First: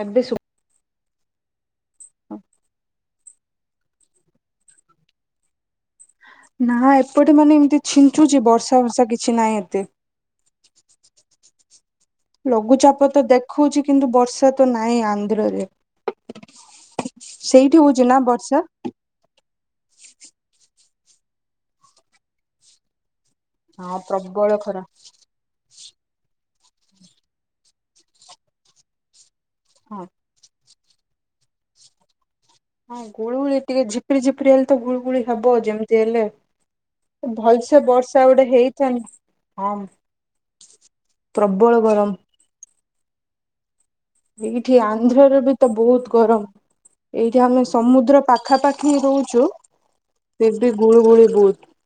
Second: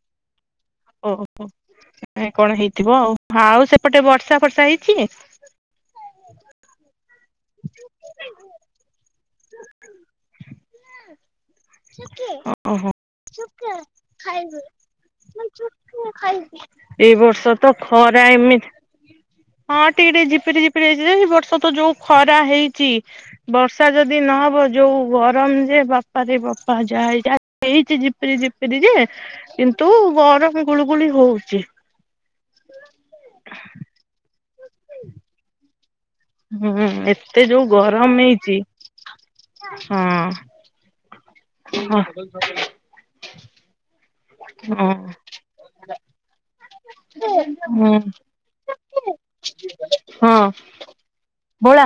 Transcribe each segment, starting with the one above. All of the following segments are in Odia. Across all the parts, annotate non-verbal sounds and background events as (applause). ଆଦେ ସୁ ଓହୋ କେଜାଣି କଣ ହେଇଥିବ ଆଉ ଆଉ ସେପଟେ ବର୍ଷା ଫର୍ଷା ହେଇଛି? ନା ଏପଟେ ମାନେ ଏମିତି ଛିଞ୍ଚୁଛି ବର୍ଷା ଭର୍ଷା କିଛି ନାହିଁ ଏତେ। (inaudible) ଓହୋ। ଲଘୁଚାପ ତ ଦେଖଉଛି କିନ୍ତୁ ବର୍ଷା ତ ନାହିଁ ଆନ୍ଧ୍ରା ରେ। ଏଇ ବର୍ଷ ତ ହଉଛି ନା ଖରା ବର୍ଷା? ଏମିତି। ହଁ ଟିକେ ଟିକେ ଜିପିରି ଜିପରି ହେଇଛି ଜେ ଏଇ ବର୍ଷ ତ ଯୋଉ ଖରା ହେଇଛି। ବର୍ଷା ହଁ ଯଦି ପ୍ରବଳ ନହବ ଖରା ଯୋଉ ଗ ଗରମ ଯେ ବାପ ରେ ବାପା ଯା ହେଇଛି ଆଜି ହେଇଛି ଝିପିରି ଝିପିରି ଯେ କିନ୍ତୁ। ହଁ। ଗରମ ଗୁଳୁଗୁଳି ହଉଛି। ହଁ ଗୁଳୁଗୁଳି ଟିକେ ଝିପିରି ଝିପିରି ହେଲେ ତ ଗୁଳୁଗୁଳି ହବ ଯେମିତି ହେଲେ। ହୁଁ ଏତେ ଯୋଉ ଭଲସେ ଗରମ ବର୍ଷା ଗୋଟେ ହେଇଛି ହେଇଥାନ ହଁ। ହଁ ପ୍ରବଳ ଗରମ। ହଁ। ଏଇଠି ହଁ ଆନ୍ଧ୍ରରେ ବି ତ ବହୁତ ଗରମ। ଏଇଠି ଆମେ ସମୁଦ୍ର ପାଖାପାଖି ରହୁଛୁ ହଁ ଫିରବି ଗୁଳୁ ଗୁଳି ବହୁତ। ଭୋଳା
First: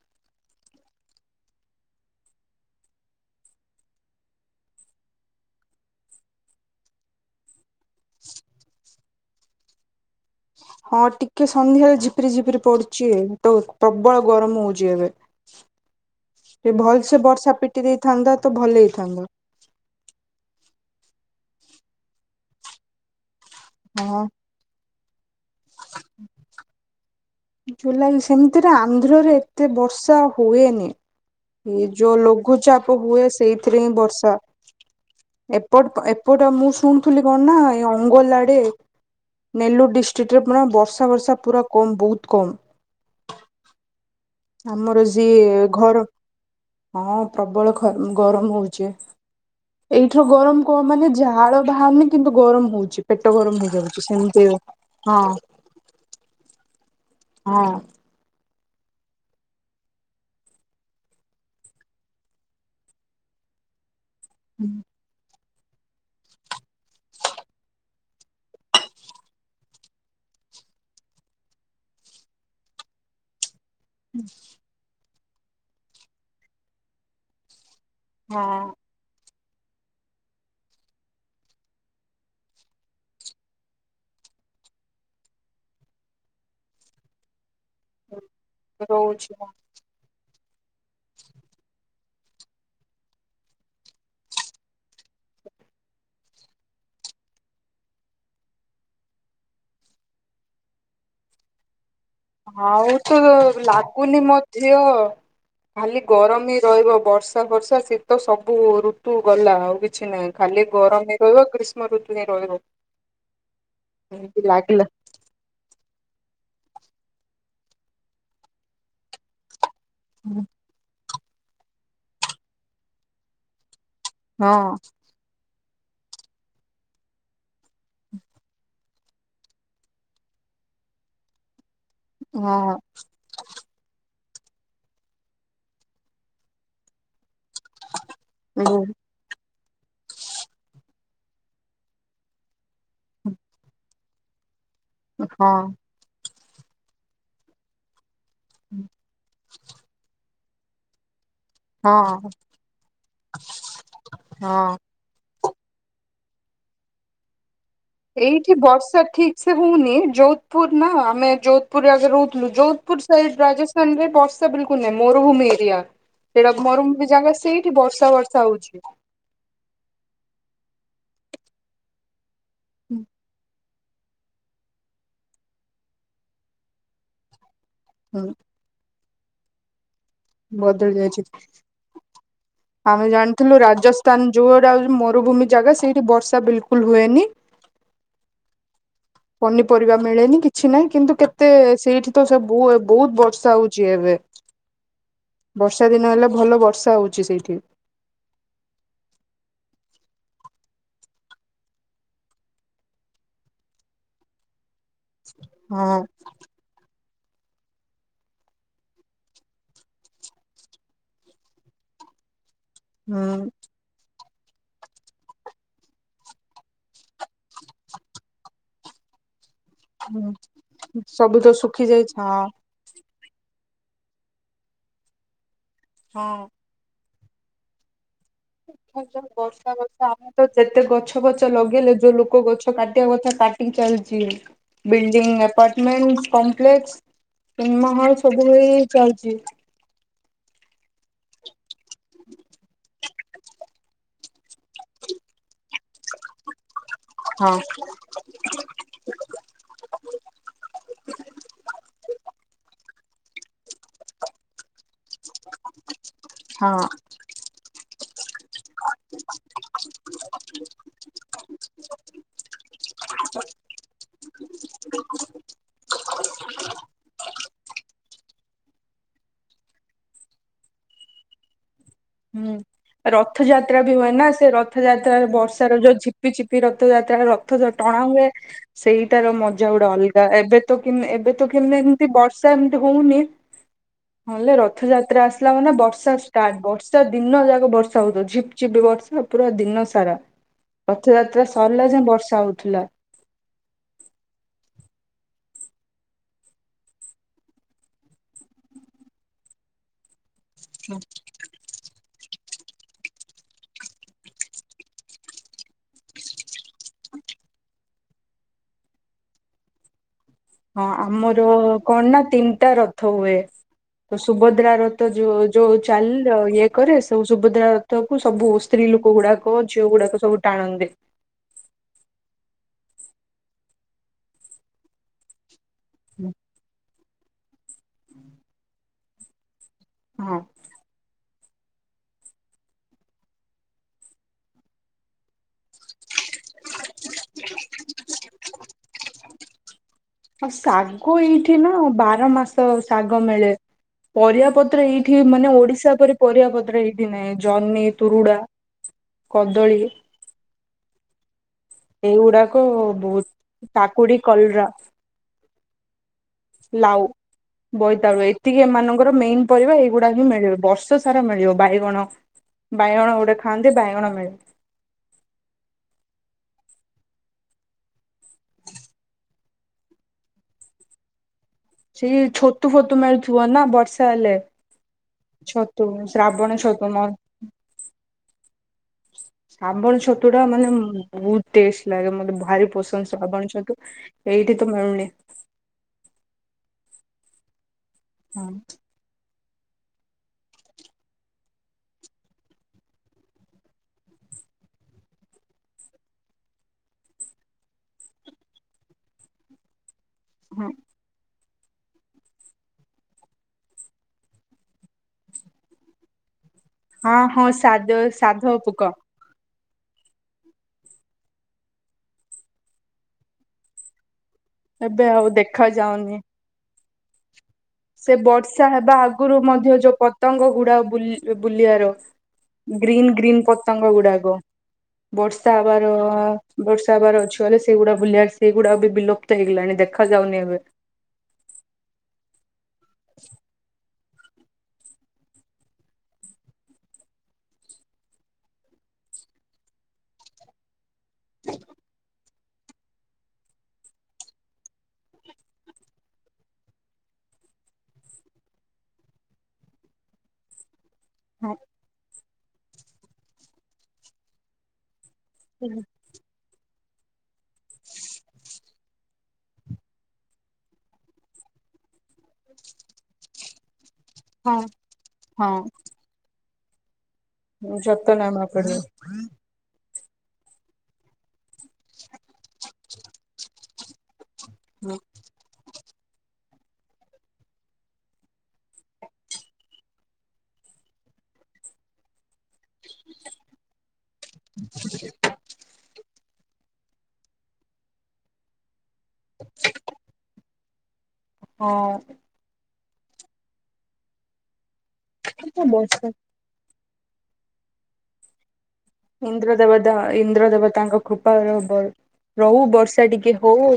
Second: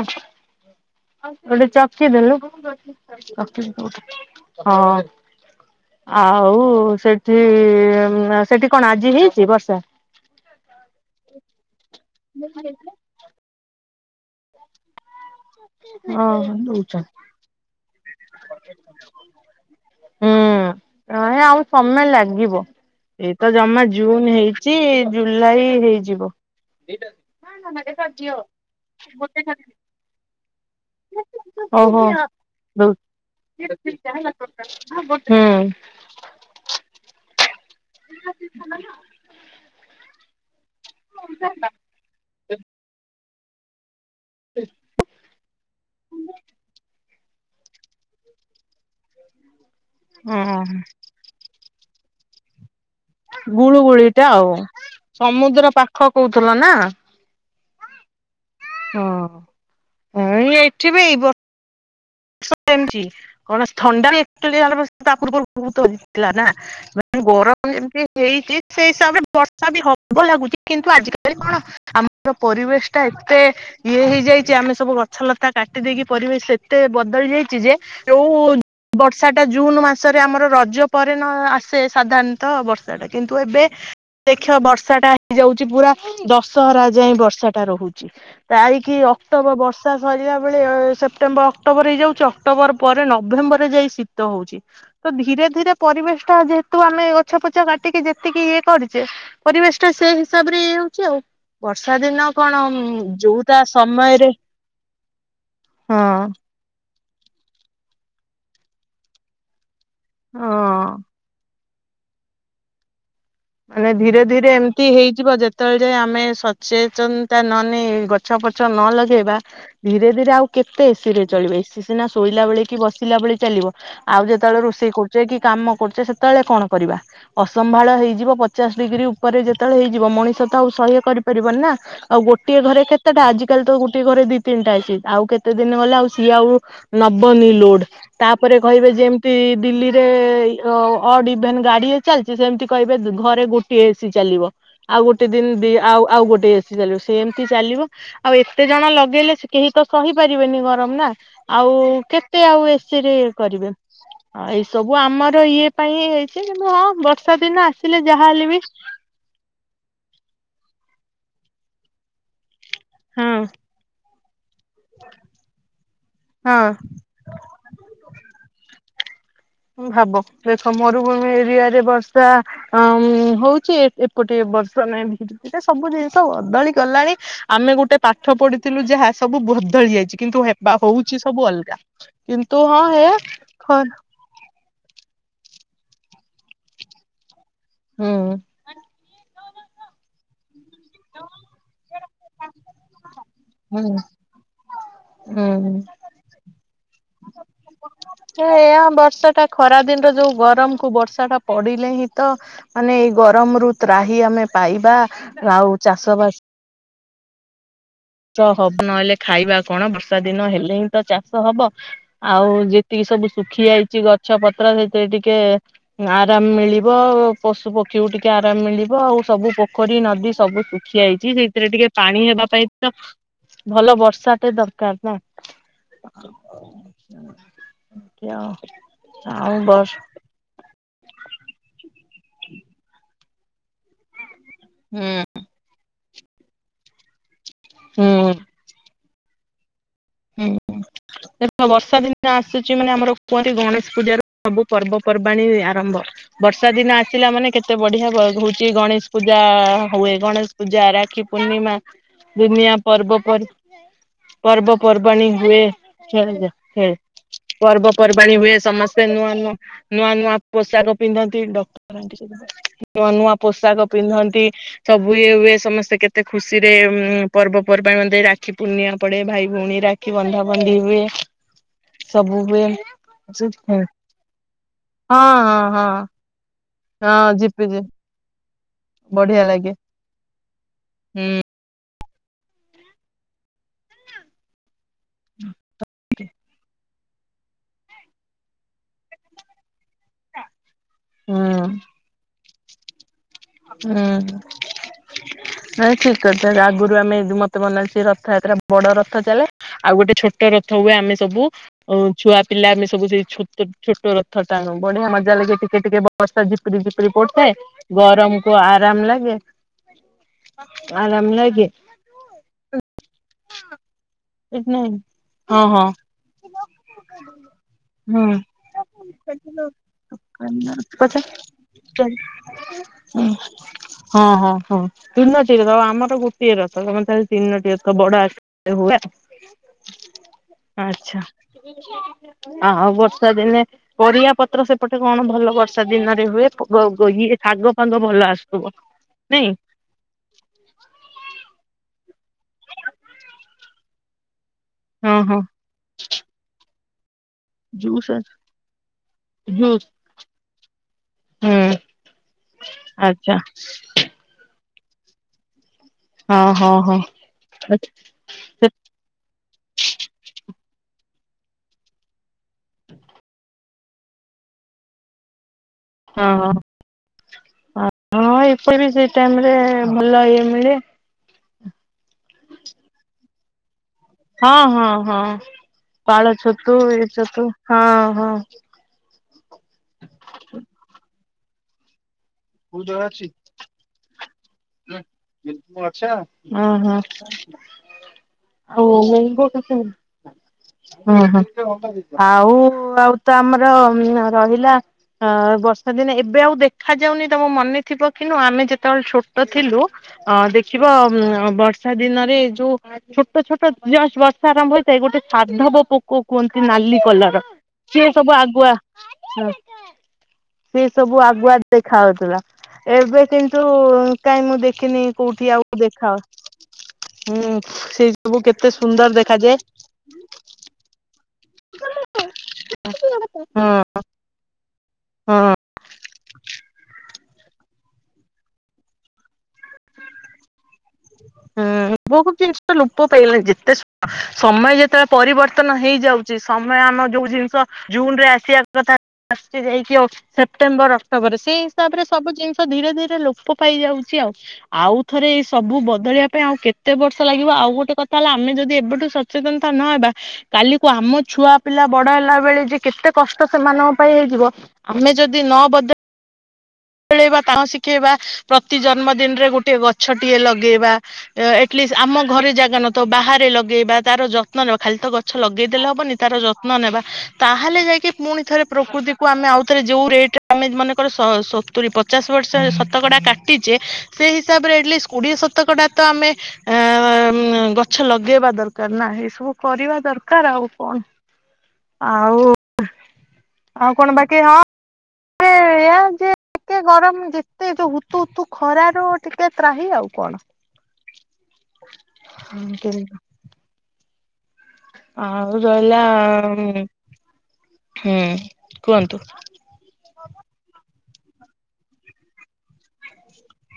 ହଁ। ଆଉ ସେଠି ସେଠି କଣ ଆଜି ହେଇଛି ବର୍ଷା। ହଁ ଟିକେ ସନ୍ଧ୍ୟାରେ ଝିପରି ଝିପିରି ପଡୁଛି ତ ପ୍ରବଳ ଗରମ ହଉଛି ଏବେ। ଓହୋ ଟିକେ ଭଲ ଦଉଛନ୍ତି। ସେ ବର୍ଷା ପିଟି ଦେଇଥାନ୍ତା ତ ଭଲ ହେଇଥାନ୍ତା। ହୁଁ ନାଇଁ ଆଉ ସମୟ ଲାଗିବ ଏଇ ତ ଜମା ହଁ। ଜୁନ ହେଇ ଛି ଜୁଲାଇ ହେଇଯିବ। ଲାଇ ସେମିତିରେ ଆନ୍ଧ୍ରରେ ଏତେ ବର୍ଷା ହୁଏନି। ଏ ଓହୋ ଯୋଉ ହୁଁ ଲଘୁଚାପ ହୁଏ ସେଇଥିରେ ହିଁ ବର୍ଷା ଏପ ଏ ପଟା ମୁଁ ଶୁଣୁଥିଲି କଣ ନା ଏଇ ଅଙ୍ଗୋଲା ଆଡେ ନେଲୋ ଡିଷ୍ଟ୍ରିକ୍ଟ ରେ ପୁର ବର୍ଷା ବର୍ଷା ବର୍ଷା ପୁରା କମ ବହୁତ କମ୍। ଆମର ସିଏ ଘର ହଁ ପ୍ରବଳ ଘ ଗରମ ହଉଛି। ଏଇଠିର ଗରମ କଣ ମାନେ ଝାଳ ବାହାରୁନି କିନ୍ତୁ ଗରମ ହଉଛି। ପେଟ ଗରମ ହେଇଯାଉଛି ଗୁଳୁଗୁଳିଟା ସେମିତି ଆଉ ହଁ ହଁ ସମୁଦ୍ର ପାଖ କହୁଥିଲ ନା। ହଁ। ହଁ ଏଇ ଏଠି ବି ଏଇ ବ ଏମି କଣ ଥଣ୍ଡା ତା ଏତଳେ ପୂର୍ବରୁ ବହୁତହେଇଥିଲା ନା। ମ ଗରମ ଯେମିତି ହେଇଛି ସେଇ ହିସାବରେ ବର୍ଷା ବି ହବ ଲାଗୁଛି କିନ୍ତୁ ଆଜି କାଲି କଣ ଆମର ପରିବେଶ ଟା ଏତେ ଇଏ ହେଇଯାଇଛି ଆମେ ସବୁ ଗଛ ଲତା କାଟି ଦେଇକି ପରିବେଶ ଏତେ ବଦଳି ଯାଇଛି ଯେ ହଁ। ବର୍ଷାଟା ଜୁନ ମାସରେ ଆମର ରଜ ପରେ ନ ଆସେ ସାଧାରଣତଃ ବର୍ଷାଟା କିନ୍ତୁ ଏବେ ଦେଖିବ ବର୍ଷା ଟା ହେଇଯାଉଛି ପୁରା ଦଶହରା ଯାଏ ବର୍ଷା ଟା ରହୁଛି। ଯାଇକି ରହୁଛି। ଅକ୍ଟୋବର ବର୍ଷା ସରିଲା ବେଳେ ସେପ୍ଟେମ୍ବର ଅକ୍ଟୋବର ହେଇଯାଉଛି ଅକ୍ଟୋବର ପରେ ନଭେମ୍ବର ରେ ଯାଇ ଶୀତ ହଉଛି। ତ ଧୀରେ ଧୀରେ ପରିବେଶ ଟା ଯେହେତୁ ଆମେ ଗଛ ପଛ କାଟିକି ଯେତିକି ଇଏ କରିଛେ ପରିବେଶ ଟା ସେଇ ହିସାବ ରେ ଇଏ ହଉଛି ଆଉ, ବର୍ଷା ଦିନ କଣ ଆଉ ତ ଯୋଉଟା ଲାଗୁନି ସମୟରେ ମଧ୍ୟ ଖାଲି ହଁ ଗରମ ହିଁ ରହିବ ବର୍ଷା ବର୍ଷା ବର୍ଷା ଶୀତ ସବୁ ଋତୁ ଗଲା ଆଉ କିଛି ନାହିଁ ଖାଲି ହଁ। ଗରମ ହିଁ ରହିବ ଗ୍ରି ଷ୍ମ ଋତୁ ଯାଇ ରହିବ। ମାନେ ଧୀରେ ଧୀରେ ଏମିତି ହେଇଯିବ ଯେ ଯେତେବେଳେ ଯାଏଁ ଆମେ ସଚେତନତା ନ ନେଇ ଗଛ ପଛ ନ ଲଗେଇବା ଧୀରେ ଧୀରେ ହଁ ଆଉ କେତେ ଏସି ରେ ଚଳିବେ, ଏସି ସିନା ଶୋଇଲା ବେଳେ କି ବସିଲା ବେଳେ ଚାଲିବ। ଆଉ ଯେତେବେଳେ ରୋଷେଇ କରୁଛେ କି କାମ କରୁଛେ ସେତେବେଳେ କଣ କରିବା ଅସମ୍ଭାଳ ହେଇଯିବ। ପଚାଶ ଡିଗ୍ରୀ ଉପରେ ଯେତେବେଳେ ହେଇଯିବ ମଣିଷ ତ ଆଉ ସହ୍ୟ କରିପାରିବନି ନା ଆଉ ଗୋଟିଏ ହଁ ଘରେ କେତେଟା ଆଜି ଆଜି କାଲି ତ ଗୋଟେ ଘରେ ଦି ତିନିଟା ଏସି ଆଉ କେତେ ଦିନ ଗଲେ ଆଉ ସିଏ ଆଉ ନବନି ଲୋଡ ତାପରେ କହିବେ ଯେମ ତି ଦିଲ୍ଲୀରେ ଅଡ ଇଭେନ୍ ଗାଡି ଚାଲିଛି ସେମତି କହିବେ ଘ ଗୋଟଏ ଏସି ଚାଲିବ, ଆଉ ଗୋଟେ ଦିନ ଦ ହଁ ଆଉ ଆଉ ଗୋଟେ ଏସି ଚାଲିବ, ସେ ଏମିତି ଚାଲିବ। ଆଉ ଏତେ ଜଣ ଲଗେଇଲେ ସେ କେହି ତ ସହିପାରିବେନି ଗରମ ନା। ଆଉ ହଁ କେତେ ଆଉ ଏସି ରେ କରିବେ ଏଇ ହଁ। ସବୁ ଆମର ଇଏ ପାଇଁ ହେଇଛି କିନ୍ତୁ ହଁ ବର୍ଷା ଦିନ ଆସିଲେ ଯାହାହେଲେ ଏଇଠି ବି ବର୍ଷା ଠିକ ସେ ହଉନି, ଯୋଧପୁର ନା ଆମେ ଯୋଧପୁରରେ ଆଗେ ରହୁଥିଲୁ ଯୋଧପୁର ସ ହଁ ରାଜସ୍ଥାନରେ ବର୍ଷା ବିଲକୁଲ ନାଇଁ ମରୁଭୂମି ଏରିଆ ସେଟା ହଁ। ମରୁଭୂ ଯାଙ୍ଗ ସେଇଠି ବର୍ଷା ବର୍ଷା ହଉଛି। ଭାବ ଦେଖ ମରୁଭୂମି ଏରିଆ ରେ ବର୍ଷା ଅ ହଉଛି ଗୋଟଏ ବର୍ଷ ନାଇଁ ଧୀରେ ଧୀରେ ସବୁ ଜିନିଷ ବଦଳି ଗଲାଣି ଆମେ ଗୋଟେ ହୁଁ ପାଠ ପଢି ଥିଲୁ ଯାହା ସବୁ ବଦଳି ଯାଇଛି। କିନ୍ତୁ ହେବା ବଦଳି ଯାଇଛି। ହଉଛି ସବୁ ଅଲଗା କିନ୍ତୁ ହଁ ହେ ତାନ ଯୋଉରା ମରୁଭୂମି ଜାଗା ସେଇଠି ବର୍ଷା ବିଲକୁଲ ହୁଏନି। ହୁଁ। ପନିପରିବା ମିଳେନି କିଛି ନାହିଁ କିନ୍ତୁ କେତେ ସେଇଠି ତ ବହୁତ ବର୍ଷା ହଉଛି ହୁଁ ଏବେ। ହୁଁ ବର୍ଷା ଦିନ ହେଲେ ଭଲ ବର୍ଷା ହଉଛି ସେଇଠି। ହେ ଏୟା ବର୍ଷା ଟା ଖରା ଦିନର ଯୋଉ ଗରମ କୁ ବର୍ଷା ଟା ପଡିଲେ ହିଁ ତ ମାନେ ଏଇ ଗରମ ରୁ ତ୍ରାହି ଆମେ ପାଇବା ଆଉ ହଁ ଚାଷବାସ ଚାଷ ହବ ନହେଲେ ଖାଇବା କଣ ବର୍ଷା ଦିନ ହେଲେ ହିଁ ତ ଚାଷ ହବ, ଆଉ ତିକି ସବୁ ହୁଁ। ଶୁଖି ଯାଇଛି ଗଛ ପତ୍ର ସେଥିରେ ଟିକେ ଆରାମ ମିଳିବ। ପଶୁ ପକ୍ଷୀକୁ ଟିକେ ଆରାମ ମିଳିବ ଆଉ ସବୁ ପ ଖରୀ ନଦୀ ସବୁ ଶୁଖି ଯାଇଚି ସବୁ ତ ସେଇଥିରେ ଶୁଖି ଟିକେ ଯାଇଛି ପାଣି ହଁ ହେବା ପାଇଁ ତ ଭଲ ବର୍ଷାଟେ ଦରକାର ନା। ହଁ। (inaudible) ଏମତି ଆଉ ଯୋଉ ଆଉ ଏ ବର୍ଷା ବସ୍ ବର୍ଷା ଆମେ ତ ଯେତେ ଗଛ ଫଛ ଲଗେଇଲେ ଯୋଉ ଲୋକ ଗଛ କାଟିବା କଥା କାଟିକି ଚାଲିଯିଏ। ବଲଡିଂ, ଆପାର୍ଟମେଣ୍ଟସ୍, କପ୍ଲେକ୍ସ, ସିନେମା ହୁଁ ହଲ, ସବୁ (unintelligible) ଚାଲଚି। ହୁଁ। ଦେଖ ବର୍ଷା ଦିନ ଆସୁଚି ମାନେ ଆମର କୁହନ୍ତି ଗଣେଶ ପୂଜର ସବୁ ପର୍ବପର୍ବାଣୀ ଆରମ୍ଭ। ବର୍ଷା ଦିନ ଆସିଲା ମାନେ ହଁ କେତେ ବଢିଆ ବ-ହୋଉଚି ଗଣେଶ ପୂଜା ହୁଏ ଗଣେଶ ପୂଜା, ରାକ୍ଷୀ ପୂର୍ଣ୍ଣିମା, ଦୁିନିଆ ପର୍ବ ପର୍ ପର୍ବପର୍ବାଣୀ ହୁଏ ସିଆଡେ ଯାଆ ହଁ। ସିଆଡେ ପର୍ବପର୍ବାଣୀ ହୁଏ। ସମସ୍ତେ ନୂଆ ନୂଆ ନୂଆ ନୂଆ ପୋଷାକ ପିନ୍ଧନ୍ତି ଡକରାନ୍ତି ନୂଆ ନୂଆ ପୋଷାକ ପିନ୍ଧନ୍ତି। ସବୁ ଇଏ ହୁଏ ସମସ୍ତେ କେତେ ଖୁସିରେ ଉଁ ପର୍ବପର୍ବାଣି ମାନ ତ ଏ ରାକ୍ଷୀ ପୂର୍ଣ୍ଣିମା ପଡେ ଭାଇ ଭୋଉଣି ରାକ୍ଷୀ ବନ୍ଧାବନ୍ଧି ହୁଏ ସବୁ ହୁଁ। ହୁଏ। ରଥଯାତ୍ରା ବି ହୁଏନା ସେ ହଁ ରଥଯାତ୍ରାରେ ହଁ ବର୍ଷର ଯୋଉ ହଁ ଝିପି ଝିପି ରଥଯାତ୍ରା ହଁ ର ଥ ତ ଝିପିଝି ଟଣା ହୁଏ ସେଇଟାର ବଢିଆ ଲାଗେ। ମଜା ଗୋଟା ଅଲଗା ଏବେ ତ କିନ୍ ହୁଁ। ଏବେ ତ ହେଲେ ଏମତି ବର୍ଷା ଏମତି ହୋଉନି ନହଲେ ରଥଯାତ୍ରା ଆସିଲା ମାନେ ବର୍ଷା ଷ୍ଟାଟ୍ ବର୍ଷା ଦିନ ଯା ବର୍ଷା ହୋଉଥୁବ ଝିପ ଝିପ ବର୍ଷା ପୁରା ଦିନ ସାରା ରଥଯାତ୍ରା ହୁଁ। ସରଲା ଯାଏଁ ବର୍ଷା ହୋଉ ଥୁଲା। ହୁଁଉଁ। ନାଇଁ ଠିକ କଥ ନା ଆଗରୁ ଆମେ ଦୁ ମତେ ମନେ ଅଛ ରଥଯାତ୍ରା ବଡ ରଥ ଚାଲେ। ଆଉ ଗୋଟେ ଛୋଟ ରଥ ହୁଏ ଆମେ ସବୁ ଆଉ ଛୁଆ ପିଲା ଆମେ ସବୁ ସେଇ ଛୋଟ ଛୋଟ ରଥ ଟାଣୁ ବଢିଆ ମଜା ଲାଗେ ଟିକେ ଟିକେ ବ ବର୍ଷା ଝିପିରି ଝିପିରି ପଡୁଥାଏ ଗରମକୁ ଆରାମ ଲାଗେ। ହଁ ଆରାମ ଆମର ଲାଗେ। କଣ ନା ତିନଟା ରଥ ହୁଏ। ତ ସୁଭଦ୍ରା ନାଇଁ ରଥ ଯୋଉ ହଁ ଯୋଉ ହଁ। ଚାଲ ଅ ଇଏ କରେ ସବୁ ସୁଭଦ୍ରା ର ଥକୁ ହୁଁ। ସବୁ ସ୍ତ୍ରୀଲୋକ ଗୁଡାକ ଝିଅଗୁଡାକ ସବୁ ଟାଣନ୍ତି। ଉଁ ହଁ ହଁ ହଁ। ତିନୋଟି ରର ଆଉ ଆମର ଗୋଟିଏ ରଥ ତମର ତାହାଲ ତିନୋଟି ରଥ ବଡ଼ ଆକାରରେ ହୁଏ। ହଁ। ଆଚ୍ଛା। ଆଉ ବର୍ଷା ଦିନେ ପରିବା ପତ୍ର ସେପଟେ କଣ ଭଲ ବର୍ଷ୍ ର୍ଷା ଦିନରେ ହୁଏ ପ ଗ ଗ ଇଏ ଶାଗ ଫାଗ ଭଲ ଆସୁଥୁବ ନାଇଁ? ଆଉ ଶାଗ ଏଇଠି ନା ବାର ମାସ ଶାଗ ମିଳେ। ପରିବାପତ୍ର ହଁ ଏଇଠି ହଁ ମାନେ ଓଡିଶା ପରି ପରିବାପତ୍ର ଏଇ ନାଇଁ ଜହ୍ନି, ଜୁସ୍ ତୁରୁଡା, ଜୁସ୍ କଦଳୀ। ହୁଁ। ଏଇଗୁଡାକ ଆଚ୍ଛା ବୋହୁତ କାକୁଡି, କଲରା ହଁ ହଁ ହଁ ଲାଉ, ବୋଇତାଳୁ ଏଇ ତିକି ଏମାନଙ୍କର ମେନ୍ ପରିବା ଏଇଗୁଡା ହିଁ ମିଳେ ବର୍ଷ ସାରା ମିଳିବ ବାଇଗଣ ବାଇଗଣ ଗୋଟେ ଖାଆନ୍ତି ବାଇଗଣ ମିଳେ। ହଁ ଓହୋ ହଁ ଏପଟେ ବି ସେଇ ଟାଇମରେ ଭଲ ଇଏ ମିଳେ। ସେଇ ଛତୁ ଫତୁ ମଳୁଥୁବ ନା ବର୍ଷ୍ ହଁ ହଁ ହଁ ପାଳ ଶ୍ରାବଣ ଛତୁ ମୋର ଏ ଛତୁ ହଁ ହଁ। ସାବଣ ଛତୁଟା ମାନେ ଉଁମ୍ ବୋହୁତ ଟେଷ୍ଟ ଲାଗେ ମତେ ଭ ଭାରି ପସନ୍ଦ ସବଣି ଛତୁ ଏଇଠି ତ ମିଳୁନି। ହ ହଁ ହ (unintelligible) ହୁଁ ହୁଁ ଆଉ ଆଉ ତ ଆମର ରହିଲା ଅ ବର୍ଷା ଦିନେ ଏବେ ଆଉ ଦେଖାାଯାଉନି। ତମ ମନେ ଥିବ କି ନୁହଁ ଆମେ ଯେତେବେଳେ ଛୋଟ ଥିଲୁ ହଁ ଦେଖିବ ବର୍ଷ ବର୍ଷା ଦିନରେ ଯୋଉ ଛୋଟ ଛୋଟ ଜଷ୍ଟ୍ ବର୍ଷା ଆରମ୍ଭ ହେଇଥାଏ ଗୋଟେ ସାଧବ ପୋକ ହୁଅନ୍ତି ନାଲି ହଁ କଲର ହଁ ସାଧ ସିଏ ସବୁ ସାଧ ଆଗୁଆ ପୋକ ହ ସିଏ ସବୁ ଆଗୁଆ ଦେଖାହୁଅନ୍ତି। ହେଲା ଏବେ କିନ୍ତୁ କାହିଁ ମୁଁ ଦେଖିନି ଏବେ କୋଉଠି ଦେଖା ଆଉ ଯାଉନି। ଦେଖାଅ ହୁଁ ସେ ସେଇ ସବୁ ବର୍ଷା କେତେ ହେବା ସୁନ୍ଦର ଆଗରୁ ଦେଖାଯାଏ। ମଧ୍ୟ ଯୋଉ ପତଙ୍ଗ ଗୁଡା ବୁଲିବାର ଗ୍ରୀନ ଗ୍ରୀନ୍ ହଁ ପତଙ୍ଗ ଗୁଡାକ। ହଁ ବର୍ଷା ହେବାର ବର୍ଷା ହେବାର ଅଛି ଗଲେ ସେଇଗୁଡା ବୁଲିବା ସେଇଗୁଡାକ ବି ବିଲ ହେଇଗଲାଣି ଦେଖାଯାଉନି ଏବେ। ହୁଁ ପୁଅକୁ କିଏ ସେଟା ଲୁପ ପାଇଗଲା ଯେତେ ସବ୍ ସମୟ ଯେତେବେଳେ ପରିବର୍ତ୍ତନ ହେଇଯାଉଛି ସମୟ ଆମ ଯୋଉ ଜିନିଷ ଜୁନ ରେ ଆସିବା କଥା ଆସି ଯାଇକି ଅ ସେପ୍ଟେମ୍ବର ବରେ ସେଇ ହିସାବ ରେ ସବୁ ଜିନିଷ ଧୀରେ ଧୀରେ ଲୋପ ପାଇଯାଉଛି ଆଉ। ଆଉ ଥରେ ଏଇ ସବୁ ବଦଳିବା ପାଇଁ ଆଉ କେତେ ବର୍ଷ ଲାଗିବ ଆଉ ଗୋଟେ କଥା ହେଲା ଆମେ ଯଦି ଏବେଠୁ ସତ୍ ସଚେତନତା ନହେବା। କାଲିକୁ ଆମ ଛୁଆ ହଁ ପିଲା ବଡ ହେଲା ବେଳେ ଯେ କେତେ କଷ୍ଟ ସେମାନଙ୍କ ପାଇଁ ହେଇଯିବ। ଆମେ ଯଦି ନ ବଦ ଖେଳେଇବା ତାଙ୍କୁ ଶିଖେଇବା ପ୍ରତି ଜନ୍ମଦିନରେ ଗୋଟେ ଗଛଟିଏ ଲଗେଇବା। ଆଟଲିଷ୍ଟ ଆମ ଘରେ ଜାଗା ନ ଥାଉ ବାହାରେ ଲଗେଇବା। ତାର ହଁ ଯତ୍ନ ନେବା ଖାଲି ତ ଗଛ ହଁ ଲଗେଇଦେଲେ ହବନି ତାର ଯତ୍ନ ନେବା। ତାହେଲେ ଯାଇକି ଯତ୍ନ ପୁଣି ନେବାକୁ ଥରେ ପଡିବ। ପ୍ରକୃତି କୁ ଆମେ ଆଉଥରେ ଯୋଉ ରେଟ ଆମେ ମାନେକର ସ ସତୁରି ପଚାଶ ବର୍ଷ ଶତକଡା କାଟିଛେ ସେ ହିସାବ ରେ ଆଟଲିଷ୍ଟ କୋଡିଏ ଶତକଡ଼ା ତ ଆମେ ଏ ଗଛ ଲଗେଇବା ଦରକାର ନା ଏଇ ସବୁ କରିବା ଦରକାର ଆଉ କଣ। ଆଉ ଆଉ କଣ ବାକି ହଁ। ସେଇଆ ଯେ ଏତେ ଗରମ ଯେତେ ଯୋଉ ହତୁ ଉତୁ ଖରା। ଠୁ ଟିକେ ତ୍ରାହିୀ ଆଉ କଣ। ହୋଓ। ହଁ କିଣିଲା। ଆଉ ରହିଲା ବର୍ଷା ଉଁ ହୁଁ। କୁହନ୍ତୁ। ଇନ୍ଦ୍ର ଦେବତା ଇନ୍ଦ୍ର ଦେବତା ଙ୍କ କୃପା ରହୁ ବର୍ଷା ଟିକେ ହଉ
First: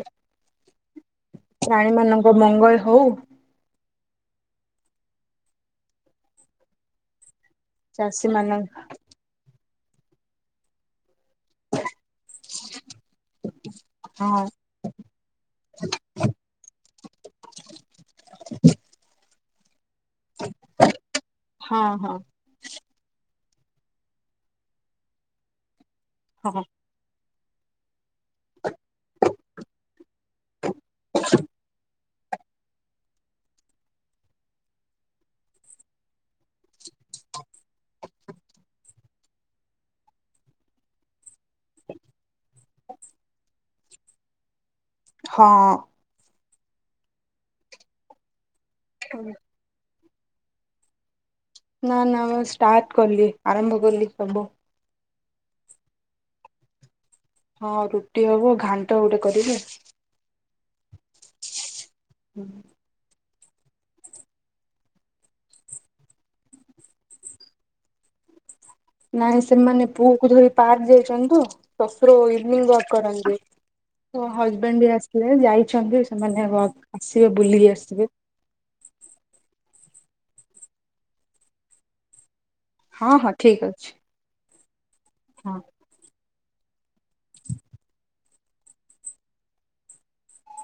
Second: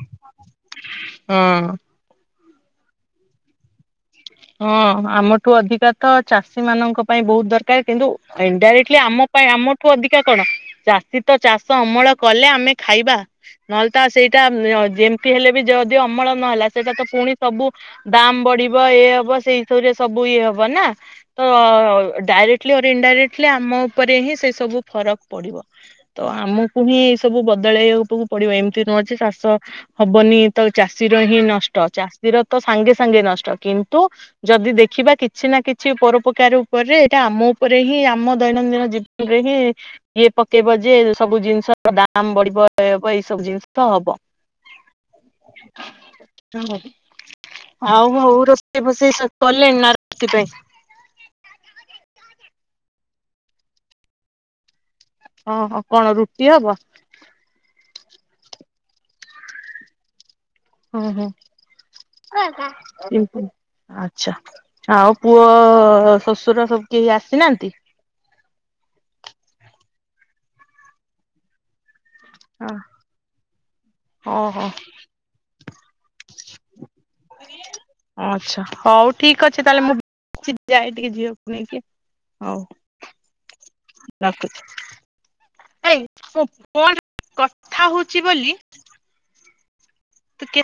ହଁ। ପ୍ରାଣୀ ମାନଙ୍କ ମଙ୍ଗଳ ହଉ। ହଁ ଆମଠୁ ଅଧିକା ତ ଚାଷୀ ମାନଙ୍କ ପାଇଁ ବହୁତ ଦରକାର କିନ୍ତୁ ଚାଷୀ ମାନଙ୍କ ଇଣ୍ଡାଇରେକ୍ଟଲି ଆମ ପାଇଁ ଆମଠୁ ଅଧିକା କଣ ଚାଷୀ ତ ଚାଷ ଅମଳ କଲେ ଆମେ ଖାଇବା। ନହେଲେ ତ ସେଇଟା ହଁ ଅ ଯ ଜିମ ହେଲେ ବି ଯଦି ଅମଳ ନହେଲା ସେଇଟା ତ ପୁଣି ସବୁ ଦାମ ବଢିବ ଇଏ ହବ ସେଇ ରେ ସବୁ ଇଏ ହବ ନା ତ ହଁ ହଁ ଡାଇରେକ୍ଟ ଲି ଇନଡାଇରେକ୍ଟ୍ଲି ଆମ ଉପରେ ହିଁ ସେ ସବୁ ଫରକ ପଡିବ ତ ହଁ ଆମକୁ ହିଁ ସବୁ ବଦଳେଇବାକୁ ତମକୁ ପଡିବ ଏମିତି ନୁହଜେ ଚାଷ ହବନି ତ ଚାଷୀର ହିଁ ନଷ୍ଟ ଚାଷୀର ତ ସାଙ୍ଗେ ସାଙ୍ଗେ ନଷ୍ଟ କିନ୍ ତୁ ଯଦି ଦେଖିବା କିଛି ନା କିଛି ପରୋପକାର ଉପରେ ଏଇଟା ଆମୋ ଉପରେ ହିଁ ଆମ ଦୈନନ୍ଦିନ ଜୀବନରେ ହିଁ ଇଏ ପକେଇବ ଯେ ସବୁ ଜିନିଷର ଦାମ ବଢିବ ଏଇ ହବ ଏ ସବୁ ଜିନିଷ ତ ହବ। ହଁ। ହଉ ଆଉ ମୋ ବୋଉ ରୋଷେଇ ଫୋଷେଇ ସବୁ କଲେଣି ନା ରାତି ପାଇଁ। ନା ନା ମୁଁ ଷ୍ଟାର୍ଟ କଲି ଆରମ୍ଭ କଲି ସବୁ। ହଁ ହ କଣ ରୁଟି ହବ। ହଁ ରୁଟି ହବ ଘାଣ୍ଟ ଗୋଟେ କରିବି ଆଉ। ହୁଁ ହୁଁ। ଆଚ୍ଛା ଆଉ ପୁଅ ଶଶୁର ସବୁ କେହି ଆସିନାହାନ୍ତି। ନାଇଁ ସେମାନେ ପୁଅ କୁ ଧରି ପାର୍କ ଯାଇଛନ୍ତିନ୍ତ। ଶଶୁର ୱିନିଙ୍ଗ୍ ୱାକ୍ କରନ୍ତି। ମୋଁ ଓହୋ ହଜ୍ବ୍ୟାଣ୍ଡ୍ ବି ସେ ଯାଇଛନ୍ତି ସେମାନେ ୱାକା ସେ ବୁଲିକି ଆସିବେ। ଆଚ୍ଛା ହଉ ଠିକ୍ ଅଛି ତାହେଲେ ମୁଁ ଯାଏ ଟିକେ ଝିଅକୁ ନେଇକି ହଉ। ହଁ ହଁ ଠିକ୍ ଅଛି। ରଖୁଚି। ହଁ। ଏଇ ମୁଁ ଫୋନ୍ରେ କଥା ହଉଚି ବୋଲି। ତୁ କେ